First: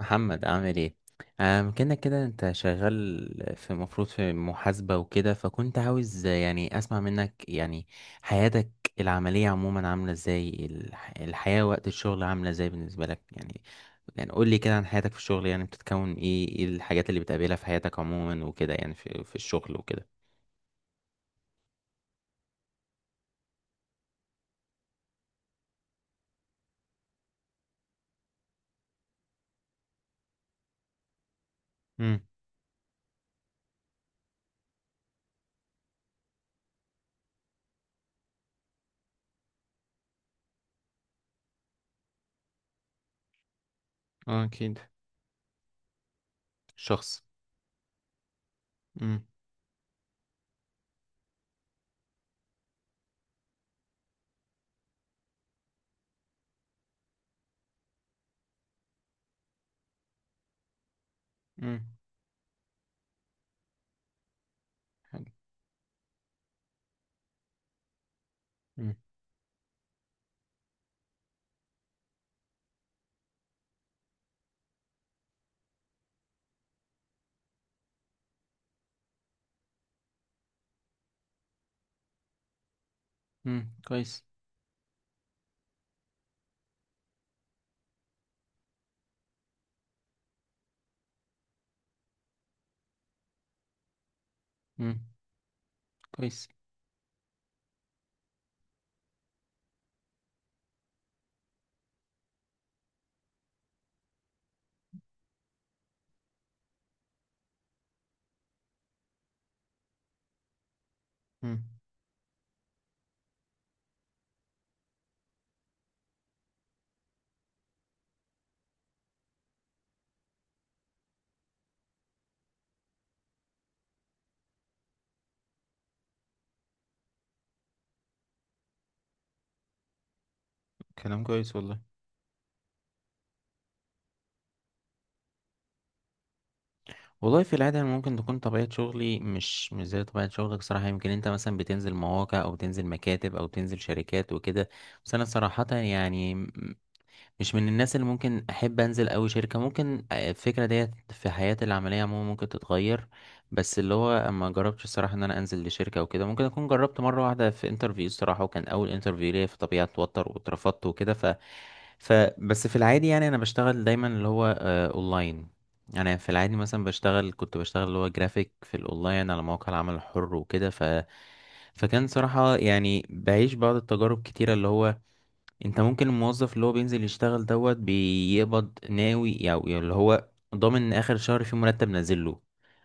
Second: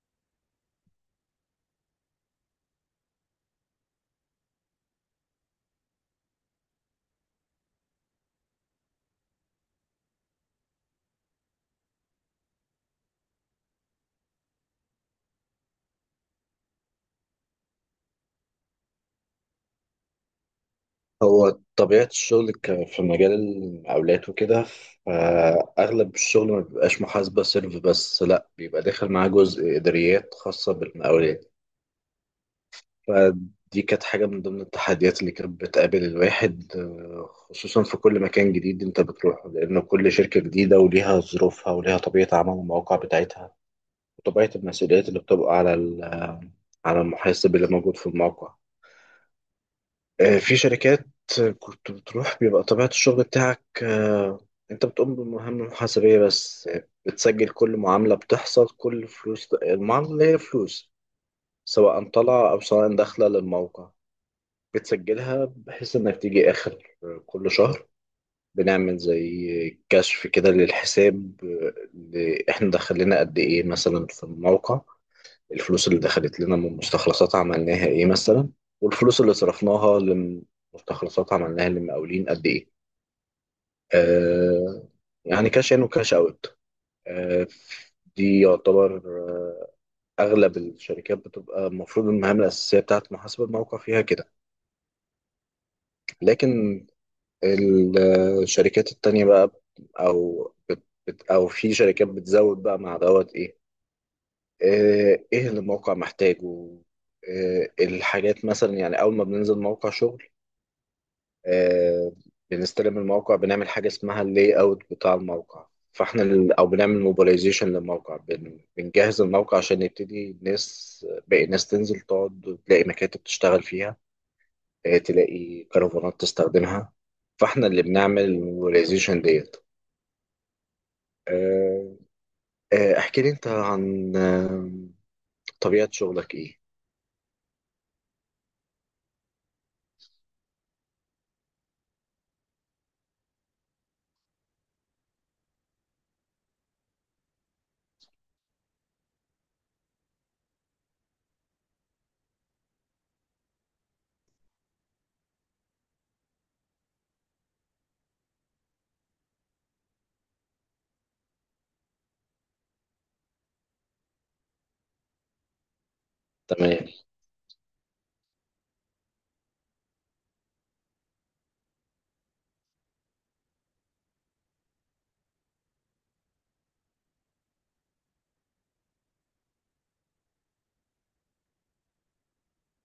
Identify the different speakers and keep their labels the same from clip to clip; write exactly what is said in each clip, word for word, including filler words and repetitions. Speaker 1: محمد عامل ايه؟ آم كنا كده، انت شغال في، مفروض، في محاسبة وكده. فكنت عاوز يعني اسمع منك يعني حياتك العملية عموما عاملة ازاي. الح- الحياة وقت الشغل عاملة ازاي بالنسبة لك يعني يعني قول لي كده عن حياتك في الشغل، يعني بتتكون ايه، ايه الحاجات اللي بتقابلها في حياتك عموما وكده يعني، في في الشغل وكده.
Speaker 2: هو طبيعة الشغل ك- في مجال المقاولات وكده، فأغلب الشغل ما بيبقاش محاسبة سيرف بس، لأ، بيبقى داخل معاه جزء إداريات خاصة بالمقاولات.
Speaker 1: امم.
Speaker 2: فدي كانت حاجة من ضمن التحديات اللي كانت بتقابل الواحد آه، خصوصا في كل مكان جديد أنت بتروحه، لأن كل شركة جديدة وليها ظروفها وليها طبيعة عمل المواقع بتاعتها،
Speaker 1: اه،
Speaker 2: وطبيعة
Speaker 1: اكيد.
Speaker 2: المسؤوليات اللي بتبقى على ال- على
Speaker 1: الشخص.
Speaker 2: المحاسب اللي موجود في الموقع.
Speaker 1: امم.
Speaker 2: آه، في شركات كنت بتروح بيبقى طبيعة الشغل بتاعك آه، انت بتقوم بمهام محاسبية بس آه، بتسجل كل معاملة بتحصل، كل فلوس المعاملة اللي هي فلوس
Speaker 1: امم.
Speaker 2: سواء طالعة أو سواء داخلة للموقع،
Speaker 1: حلو.
Speaker 2: بتسجلها بحيث إنك تيجي آخر كل شهر
Speaker 1: امم.
Speaker 2: بنعمل زي كشف كده للحساب آه، اللي إحنا دخلنا قد إيه مثلا في الموقع. الفلوس اللي دخلت لنا من مستخلصات عملناها ايه مثلا، والفلوس اللي صرفناها لمستخلصات عملناها لمقاولين قد ايه.
Speaker 1: امم كويس.
Speaker 2: آه يعني كاش ان وكاش اوت. آه دي يعتبر آه اغلب الشركات بتبقى المفروض المهام الاساسيه بتاعت محاسبه الموقع فيها كده.
Speaker 1: امم كويس.
Speaker 2: لكن ال- آه، الشركات التانية بقى، او بت بت- او في شركات بتزود بقى مع دوت ايه آه، ايه اللي الموقع محتاجه. آه، الحاجات مثلا، يعني اول ما بننزل موقع شغل
Speaker 1: امم
Speaker 2: آه، بنستلم الموقع، بنعمل حاجه اسمها اللاي اوت بتاع الموقع، فاحنا ال- او بنعمل موبيلايزيشن للموقع، بن- بنجهز الموقع عشان يبتدي الناس، باقي الناس، تنزل تقعد تلاقي مكاتب تشتغل فيها آه، تلاقي كرفانات تستخدمها. فاحنا اللي بنعمل الموبيلايزيشن ديت.
Speaker 1: كلام كويس والله.
Speaker 2: آه، آه، احكي لي انت عن آه، طبيعه شغلك ايه؟
Speaker 1: والله في العادة أنا ممكن تكون طبيعة شغلي مش مش زي طبيعة شغلك صراحة. يمكن انت مثلا بتنزل مواقع او بتنزل مكاتب او بتنزل شركات وكده، بس انا صراحة يعني م- مش من الناس اللي ممكن احب انزل اوي شركة. ممكن آه، الفكرة ديت في حياتي العملية عموما ممكن تتغير. بس اللي هو ما جربتش الصراحة ان انا انزل لشركة او كده. ممكن اكون جربت مرة واحدة في انترفيو الصراحة، وكان اول انترفيو ليا، فطبيعي اتوتر، واترفضت وكده. ف فبس في العادي يعني انا بشتغل دايما اللي هو آه، اونلاين. يعني في العادي مثلا
Speaker 2: تمام.
Speaker 1: بشتغل، كنت بشتغل اللي هو جرافيك في الاونلاين على مواقع العمل الحر وكده. ف فكان صراحة يعني بعيش بعض التجارب كتيرة، اللي هو انت ممكن الموظف اللي هو بينزل يشتغل دوت بيقبض ناوي، او يعني اللي هو ضامن ان اخر شهر في مرتب نازل له.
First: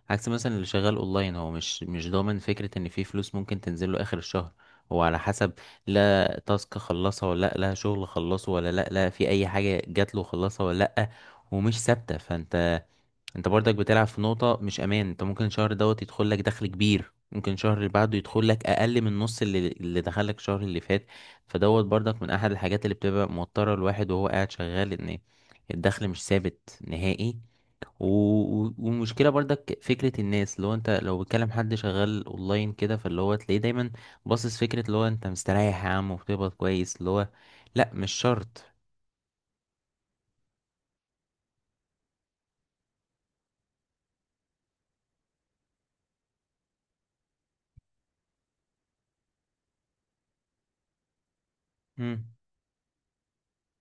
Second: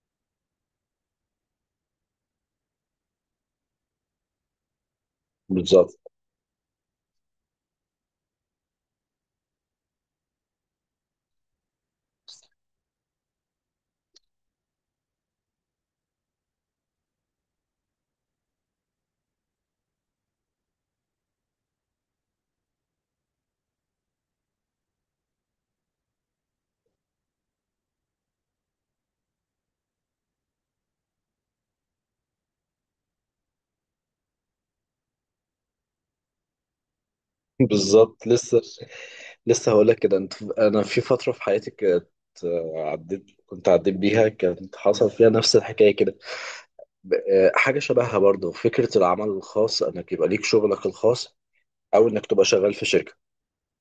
Speaker 1: عكس مثلا اللي شغال اونلاين، هو مش مش ضامن فكرة ان في فلوس ممكن تنزل له اخر الشهر. هو على حسب
Speaker 2: بالظبط.
Speaker 1: لا تاسك خلصها ولا لا، لا شغل خلصه ولا لا، لا في اي حاجة جات له خلصها ولا لا. ومش ثابتة، فانت، انت برضك بتلعب في نقطة مش امان. انت ممكن الشهر دوت يدخل لك دخل كبير، ممكن الشهر اللي بعده يدخل لك اقل من نص اللي اللي دخل لك الشهر اللي فات. فدوت برضك من احد الحاجات اللي بتبقى موترة الواحد وهو قاعد شغال، ان الدخل مش ثابت نهائي. و... و- والمشكلة برضك فكرة الناس، اللي هو انت لو بتكلم حد شغال اونلاين كده، فاللي هو تلاقيه دايما باصص فكرة اللي هو انت مستريح يا عم وبتقبض كويس، اللي هو لا مش
Speaker 2: بالظبط لسه
Speaker 1: شرط.
Speaker 2: لسه هقول لك كده. انت، انا في فتره في حياتي كانت آه، عديت، كنت عديت بيها، كانت حصل فيها نفس الحكايه كده ب- آه، حاجه شبهها، برضه فكره العمل الخاص، انك يبقى ليك شغلك الخاص او انك
Speaker 1: امم.
Speaker 2: تبقى شغال في شركه.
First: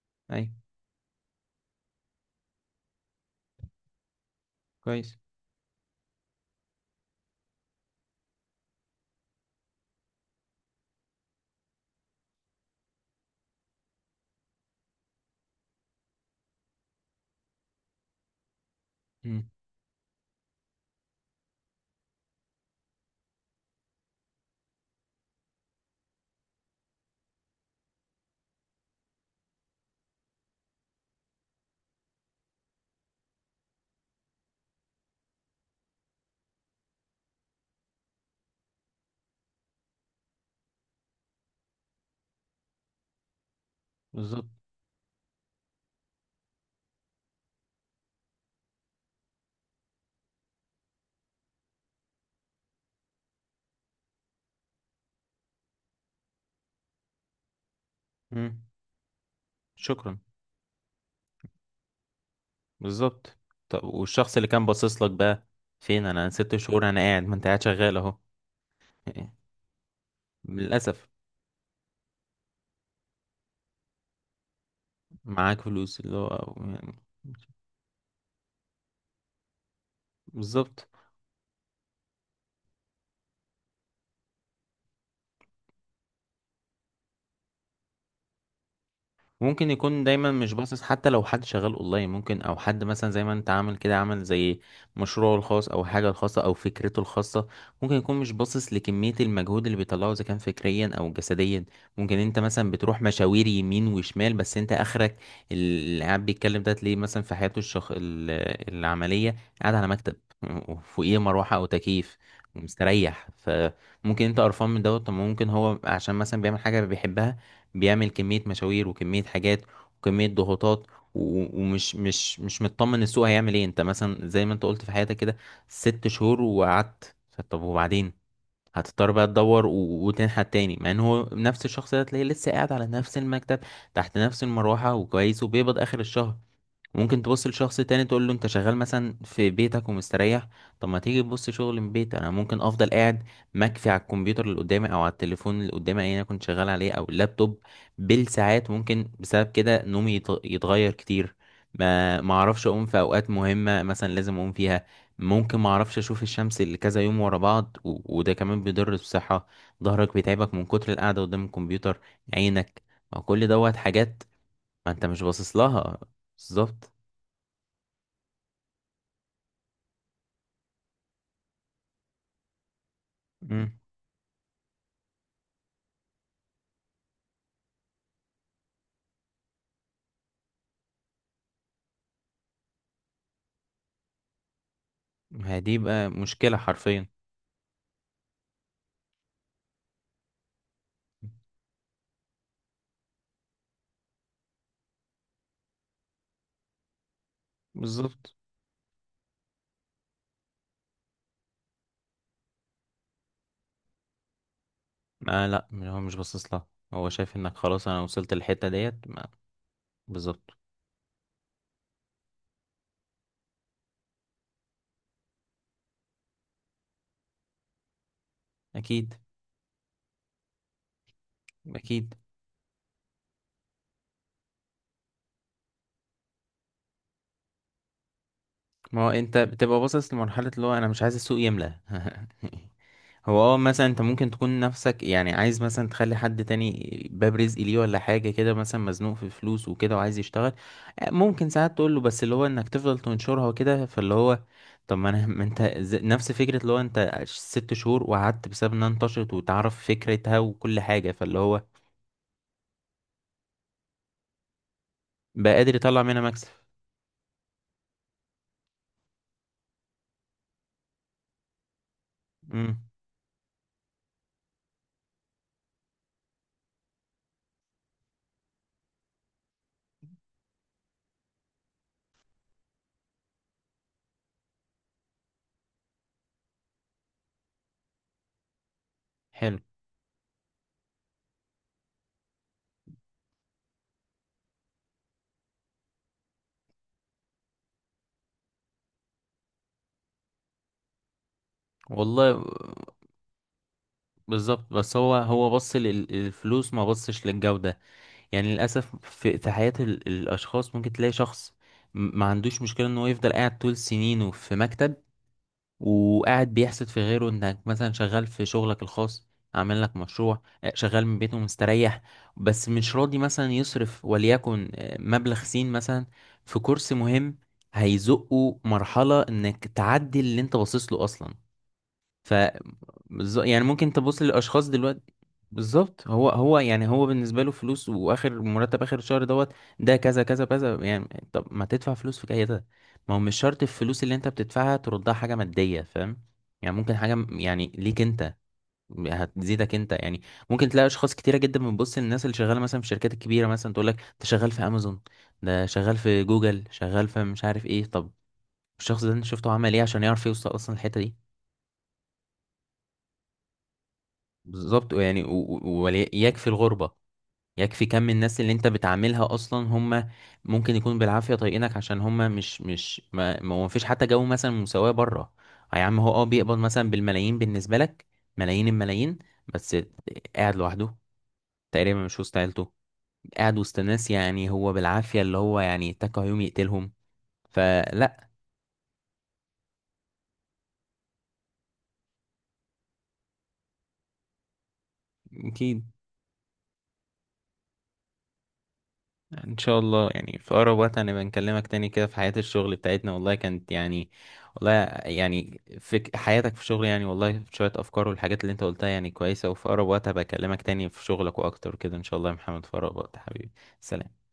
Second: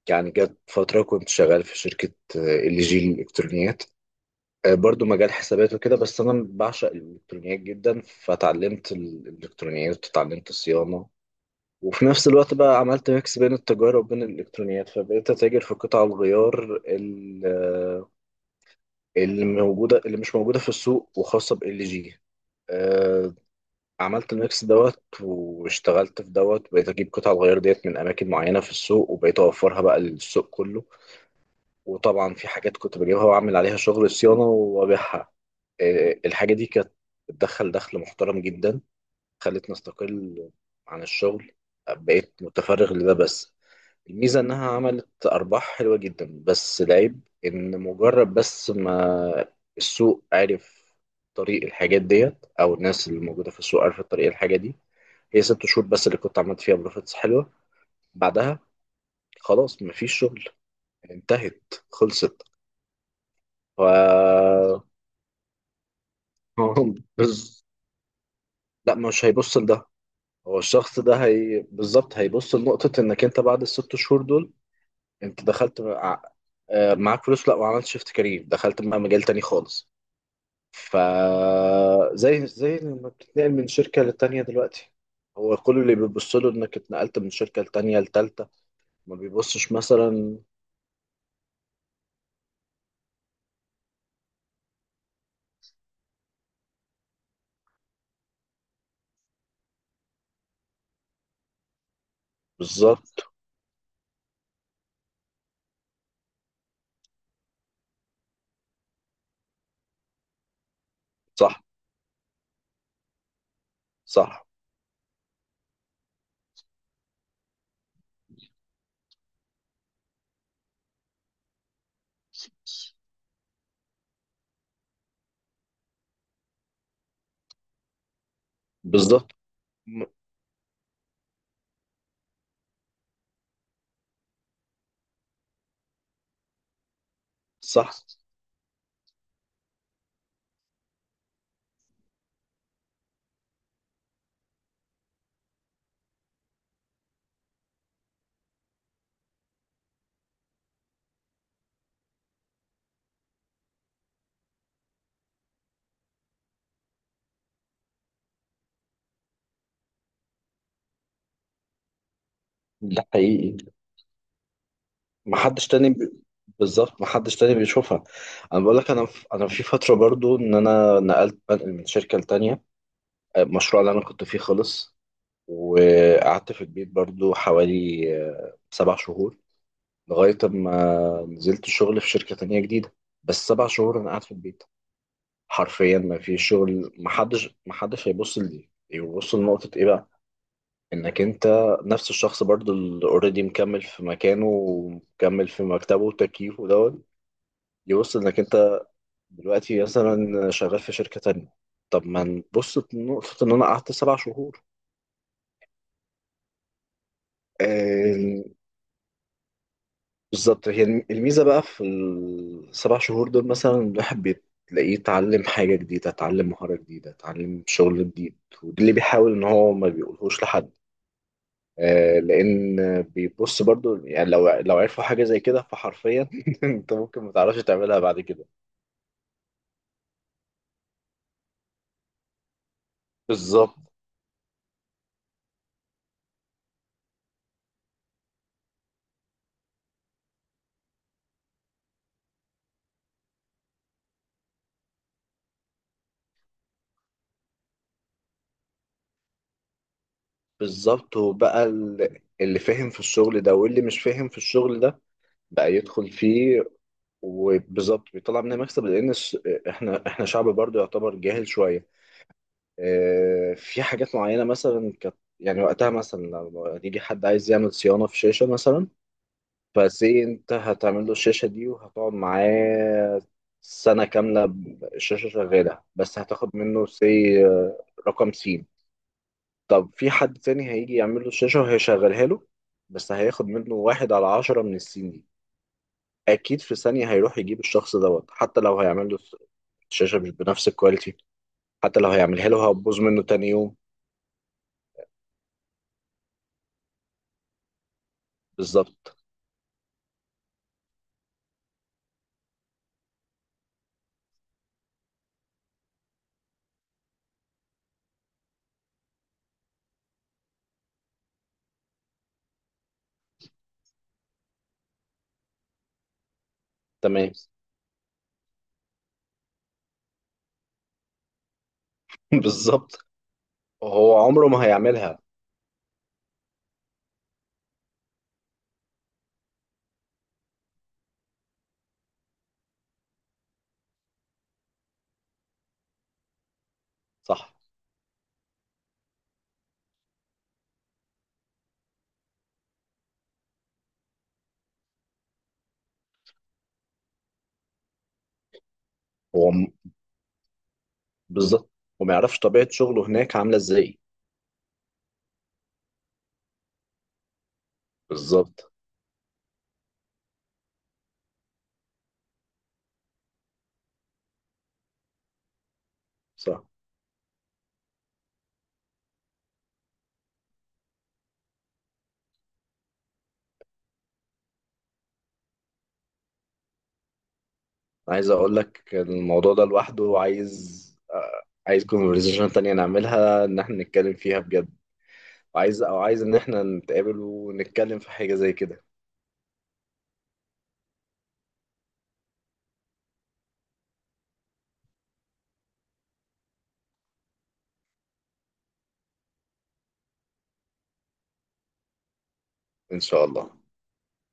Speaker 2: يعني
Speaker 1: اي.
Speaker 2: جت فتره كنت شغال في شركه آه، ال جي الالكترونيات آه، برضه
Speaker 1: كويس.
Speaker 2: مجال حسابات وكده، بس انا بعشق الالكترونيات جدا، فتعلمت الالكترونيات وتعلمت الصيانه. وفي نفس الوقت بقى عملت ميكس بين التجارة وبين الإلكترونيات، فبقيت أتاجر في قطع الغيار ال- اللي
Speaker 1: امم.
Speaker 2: موجودة، اللي مش موجودة في السوق، وخاصة بال جي. آه، عملت الميكس دوت، واشتغلت في دوت، بقيت أجيب قطع الغيار ديت من أماكن معينة في السوق، وبقيت أوفرها بقى للسوق كله. وطبعا في حاجات كنت بجيبها وأعمل عليها شغل صيانة وأبيعها. آه، الحاجة دي كانت بتدخل دخل محترم جدا، خلتني أستقل عن الشغل، بقيت متفرغ لده بس. الميزة
Speaker 1: بالظبط.
Speaker 2: إنها عملت أرباح حلوة جدا، بس العيب إن مجرد بس ما السوق عرف طريق الحاجات ديت، أو الناس اللي موجودة في السوق عرفت طريق الحاجة دي. هي ست شهور بس اللي كنت عملت فيها بروفيتس حلوة، بعدها
Speaker 1: امم.
Speaker 2: خلاص مفيش
Speaker 1: شكرا.
Speaker 2: شغل. انتهت، خلصت.
Speaker 1: بالظبط.
Speaker 2: ف
Speaker 1: طب والشخص اللي كان باصص لك بقى، فين؟ انا ست
Speaker 2: هو
Speaker 1: شهور انا قاعد. ما انت قاعد
Speaker 2: بز...
Speaker 1: شغال اهو.
Speaker 2: لا، مش
Speaker 1: يعني
Speaker 2: هيبص لده. هو الشخص
Speaker 1: للاسف.
Speaker 2: ده هي بالظبط هيبص لنقطة إنك أنت بعد الست شهور دول، أنت
Speaker 1: معاك
Speaker 2: دخلت
Speaker 1: فلوس اللي
Speaker 2: مع-
Speaker 1: هو
Speaker 2: آه،
Speaker 1: يعني.
Speaker 2: معاك فلوس، لا، وعملت شيفت كارير، دخلت بقى مجال تاني خالص.
Speaker 1: بالظبط.
Speaker 2: فزي زي لما بتتنقل من شركة للتانية دلوقتي، هو كل اللي بيبص له انك اتنقلت من شركة لتانية لتالتة، ما
Speaker 1: ممكن
Speaker 2: بيبصش
Speaker 1: يكون دايما
Speaker 2: مثلا.
Speaker 1: مش باصص، حتى لو حد شغال اونلاين. ممكن او حد مثلا زي ما انت عامل كده، عامل زي مشروعه الخاص او حاجه الخاصه او فكرته الخاصه. ممكن يكون مش باصص لكميه المجهود اللي بيطلعه، اذا كان فكريا او جسديا. ممكن انت مثلا بتروح
Speaker 2: بالظبط.
Speaker 1: مشاوير يمين وشمال، بس انت اخرك. اللي قاعد بيتكلم ده تلاقيه مثلا في حياته الشخ... ال- العمليه، قاعد على مكتب وفوقيه مروحه
Speaker 2: صح.
Speaker 1: او تكييف ومستريح. فممكن انت
Speaker 2: صح
Speaker 1: قرفان من دوت. طب ممكن هو عشان مثلا بيعمل حاجه بيحبها، بيعمل كمية مشاوير وكمية حاجات وكمية ضغوطات. و- ومش مش مش مطمن السوق هيعمل ايه. انت مثلا زي ما انت قلت في حياتك كده، ست شهور وقعدت، طب وبعدين؟ هتضطر بقى
Speaker 2: بالظبط
Speaker 1: تدور و-
Speaker 2: م-
Speaker 1: وتنحت تاني، مع ان هو نفس الشخص ده تلاقيه لسه قاعد على نفس المكتب تحت نفس المروحة وكويس وبيقبض اخر الشهر. ممكن تبص لشخص
Speaker 2: صح.
Speaker 1: تاني تقول له انت شغال مثلا في بيتك ومستريح. طب ما تيجي تبص شغل من بيت، انا ممكن افضل قاعد مكفي على الكمبيوتر اللي قدامي او على التليفون اللي قدامي اللي انا كنت شغال عليه او اللابتوب بالساعات. ممكن بسبب كده نومي يت- يتغير كتير، ما ما اعرفش اقوم في اوقات مهمة مثلا لازم اقوم فيها. ممكن ما اعرفش اشوف الشمس اللي كذا يوم ورا بعض، و... وده كمان بيضر بالصحة. ظهرك بيتعبك من كتر القعدة قدام الكمبيوتر، عينك.
Speaker 2: ده
Speaker 1: ما كل
Speaker 2: حقيقي.
Speaker 1: دوت حاجات ما انت مش
Speaker 2: ما
Speaker 1: باصص
Speaker 2: حدش تاني
Speaker 1: لها.
Speaker 2: بي...
Speaker 1: بالظبط.
Speaker 2: بالظبط. ما حدش تاني بيشوفها. انا بقول لك انا في... انا في فترة برضو، ان انا نقلت بنقل من شركة لتانية،
Speaker 1: مم.
Speaker 2: المشروع اللي انا كنت فيه خلص، وقعدت في البيت برضو حوالي آه، سبع شهور، لغاية أما نزلت شغل في شركة تانية جديدة. بس سبع شهور أنا قاعد في البيت،
Speaker 1: هي دي
Speaker 2: حرفيا
Speaker 1: بقى
Speaker 2: ما في
Speaker 1: مشكلة
Speaker 2: شغل.
Speaker 1: حرفيا.
Speaker 2: محدش محدش هيبص لدي، يبص لنقطة إيه بقى؟ إنك أنت نفس الشخص برضو اللي أوريدي مكمل في مكانه، ومكمل في مكتبه وتكييفه دوت. يبص
Speaker 1: بالظبط.
Speaker 2: إنك أنت دلوقتي مثلا شغال في شركة تانية، طب ما نبص لنقطة إن أنا قعدت سبع شهور؟
Speaker 1: آه لا، هو مش باصص لها. هو شايف انك خلاص انا وصلت
Speaker 2: آه،
Speaker 1: للحتة ديت. ما- بالظبط.
Speaker 2: بالظبط. هي الم- الميزة بقى في السبع شهور دول مثلا الواحد بتلاقيه اتعلم حاجة جديدة، اتعلم مهارة جديدة، اتعلم شغل جديد. وده اللي
Speaker 1: اكيد،
Speaker 2: بيحاول ان هو ما بيقولهوش لحد.
Speaker 1: اكيد.
Speaker 2: آه لان بيبص برضو، يعني لو لو عرفوا حاجة زي كده، فحرفيا انت ممكن ما تعرفش تعملها بعد كده.
Speaker 1: ما هو انت بتبقى باصص لمرحلة اللي هو انا مش عايز السوق يملى. هو اه
Speaker 2: بالظبط.
Speaker 1: مثلا انت ممكن تكون نفسك يعني عايز مثلا تخلي حد تاني باب رزق ليه، ولا حاجة كده مثلا مزنوق في فلوس وكده وعايز يشتغل. آه، ممكن ساعات تقول له، بس اللي هو انك تفضل تنشرها وكده فاللي هو طب ما انا ما انت ز- نفس فكرة اللي هو انت ست شهور وقعدت بسبب انها انتشرت وتعرف فكرتها وكل حاجة،
Speaker 2: بالظبط.
Speaker 1: فاللي هو
Speaker 2: وبقى ال- اللي فاهم في الشغل ده واللي مش فاهم في الشغل ده
Speaker 1: بقى
Speaker 2: بقى
Speaker 1: قادر يطلع
Speaker 2: يدخل
Speaker 1: منها مكسب.
Speaker 2: فيه. وبالظبط بيطلع منها مكسب، لان الس- احنا احنا شعب برضو يعتبر جاهل شوية.
Speaker 1: امم.
Speaker 2: آه، في حاجات معينة مثلا كانت يعني وقتها، مثلا لو يجي حد عايز يعمل صيانة في شاشة مثلا، فازاي انت هتعمل له الشاشة دي، وهتقعد معاه سنة كاملة الشاشة شغالة، بس هتاخد منه سي رقم سين.
Speaker 1: حلو.
Speaker 2: طب في حد تاني هيجي يعمل له الشاشة وهيشغلها له، بس هياخد منه واحد على عشرة من السين دي. أكيد في ثانية هيروح يجيب الشخص دوت، حتى لو هيعمل له الشاشة مش بنفس الكواليتي، حتى لو
Speaker 1: والله.
Speaker 2: هيعملها له هتبوظ منه تاني يوم.
Speaker 1: بالظبط. بس هو، هو بص للفلوس ما بصش للجودة. يعني للأسف
Speaker 2: بالظبط.
Speaker 1: في في حياة ال- الأشخاص ممكن تلاقي شخص م- ما عندوش مشكلة إن هو يفضل قاعد طول سنينه في مكتب، وقاعد بيحسد في غيره إنك مثلا شغال في شغلك الخاص، عامل لك مشروع، آه، شغال من بيته مستريح. بس مش راضي مثلا يصرف وليكن آه، مبلغ سين مثلا في كورس
Speaker 2: تمام.
Speaker 1: مهم هيزقه مرحلة إنك تعدي اللي أنت باصص له أصلا. ف
Speaker 2: بالظبط.
Speaker 1: بالظ- يعني ممكن
Speaker 2: هو
Speaker 1: تبص
Speaker 2: عمره ما
Speaker 1: للاشخاص دلوقتي.
Speaker 2: هيعملها.
Speaker 1: بالظبط، هو، هو يعني هو بالنسبه له فلوس، واخر مرتب اخر الشهر دوت ده كذا كذا كذا يعني. طب ما تدفع فلوس في كده؟ ما هو مش شرط الفلوس اللي انت بتدفعها تردها حاجه ماديه، فاهم يعني. ممكن حاجه م-
Speaker 2: صح.
Speaker 1: يعني ليك انت هتزيدك انت يعني. ممكن تلاقي اشخاص كتيره جدا بتبص للناس اللي شغاله مثلا في الشركات الكبيره، مثلا تقول لك انت شغال في امازون، ده شغال في جوجل، شغال في مش عارف ايه. طب الشخص ده انت شفته
Speaker 2: هو م-
Speaker 1: عمل ايه عشان يعرف يوصل اصلا الحته دي؟
Speaker 2: بالظبط. وما يعرفش طبيعة شغله هناك عاملة ازاي.
Speaker 1: بالظبط يعني و- و- ويكفي الغربة، يكفي كم الناس اللي انت
Speaker 2: بالظبط.
Speaker 1: بتعاملها اصلا. هم ممكن يكون بالعافية طايقينك عشان هم مش مش ما, ما هو مفيش حتى جو مثلا مساواة بره. يا عم، هو اه بيقبض
Speaker 2: صح.
Speaker 1: مثلا بالملايين، بالنسبة لك ملايين الملايين، بس قاعد لوحده، تقريبا مش وسط عيلته، قاعد وسط ناس يعني هو بالعافية اللي هو يعني اتكى يوم يقتلهم. فلا.
Speaker 2: عايز اقول لك الموضوع ده لوحده، عايز آه، عايز كونفرزيشن تانية نعملها، ان احنا نتكلم فيها بجد. عايز،
Speaker 1: اكيد.
Speaker 2: او عايز ان احنا نتقابل ونتكلم في حاجة زي كده.
Speaker 1: ان شاء الله يعني في اقرب وقت هنبقى نكلمك تاني كده في حياة الشغل بتاعتنا، والله كانت يعني، والله يعني في حياتك في الشغل، يعني والله شوية افكار والحاجات اللي انت قلتها يعني كويسة. وفي اقرب وقت هبقى اكلمك تاني في شغلك واكتر كده ان شاء الله يا محمد، في اقرب
Speaker 2: ان
Speaker 1: وقت
Speaker 2: شاء
Speaker 1: حبيبي.
Speaker 2: الله.
Speaker 1: سلام.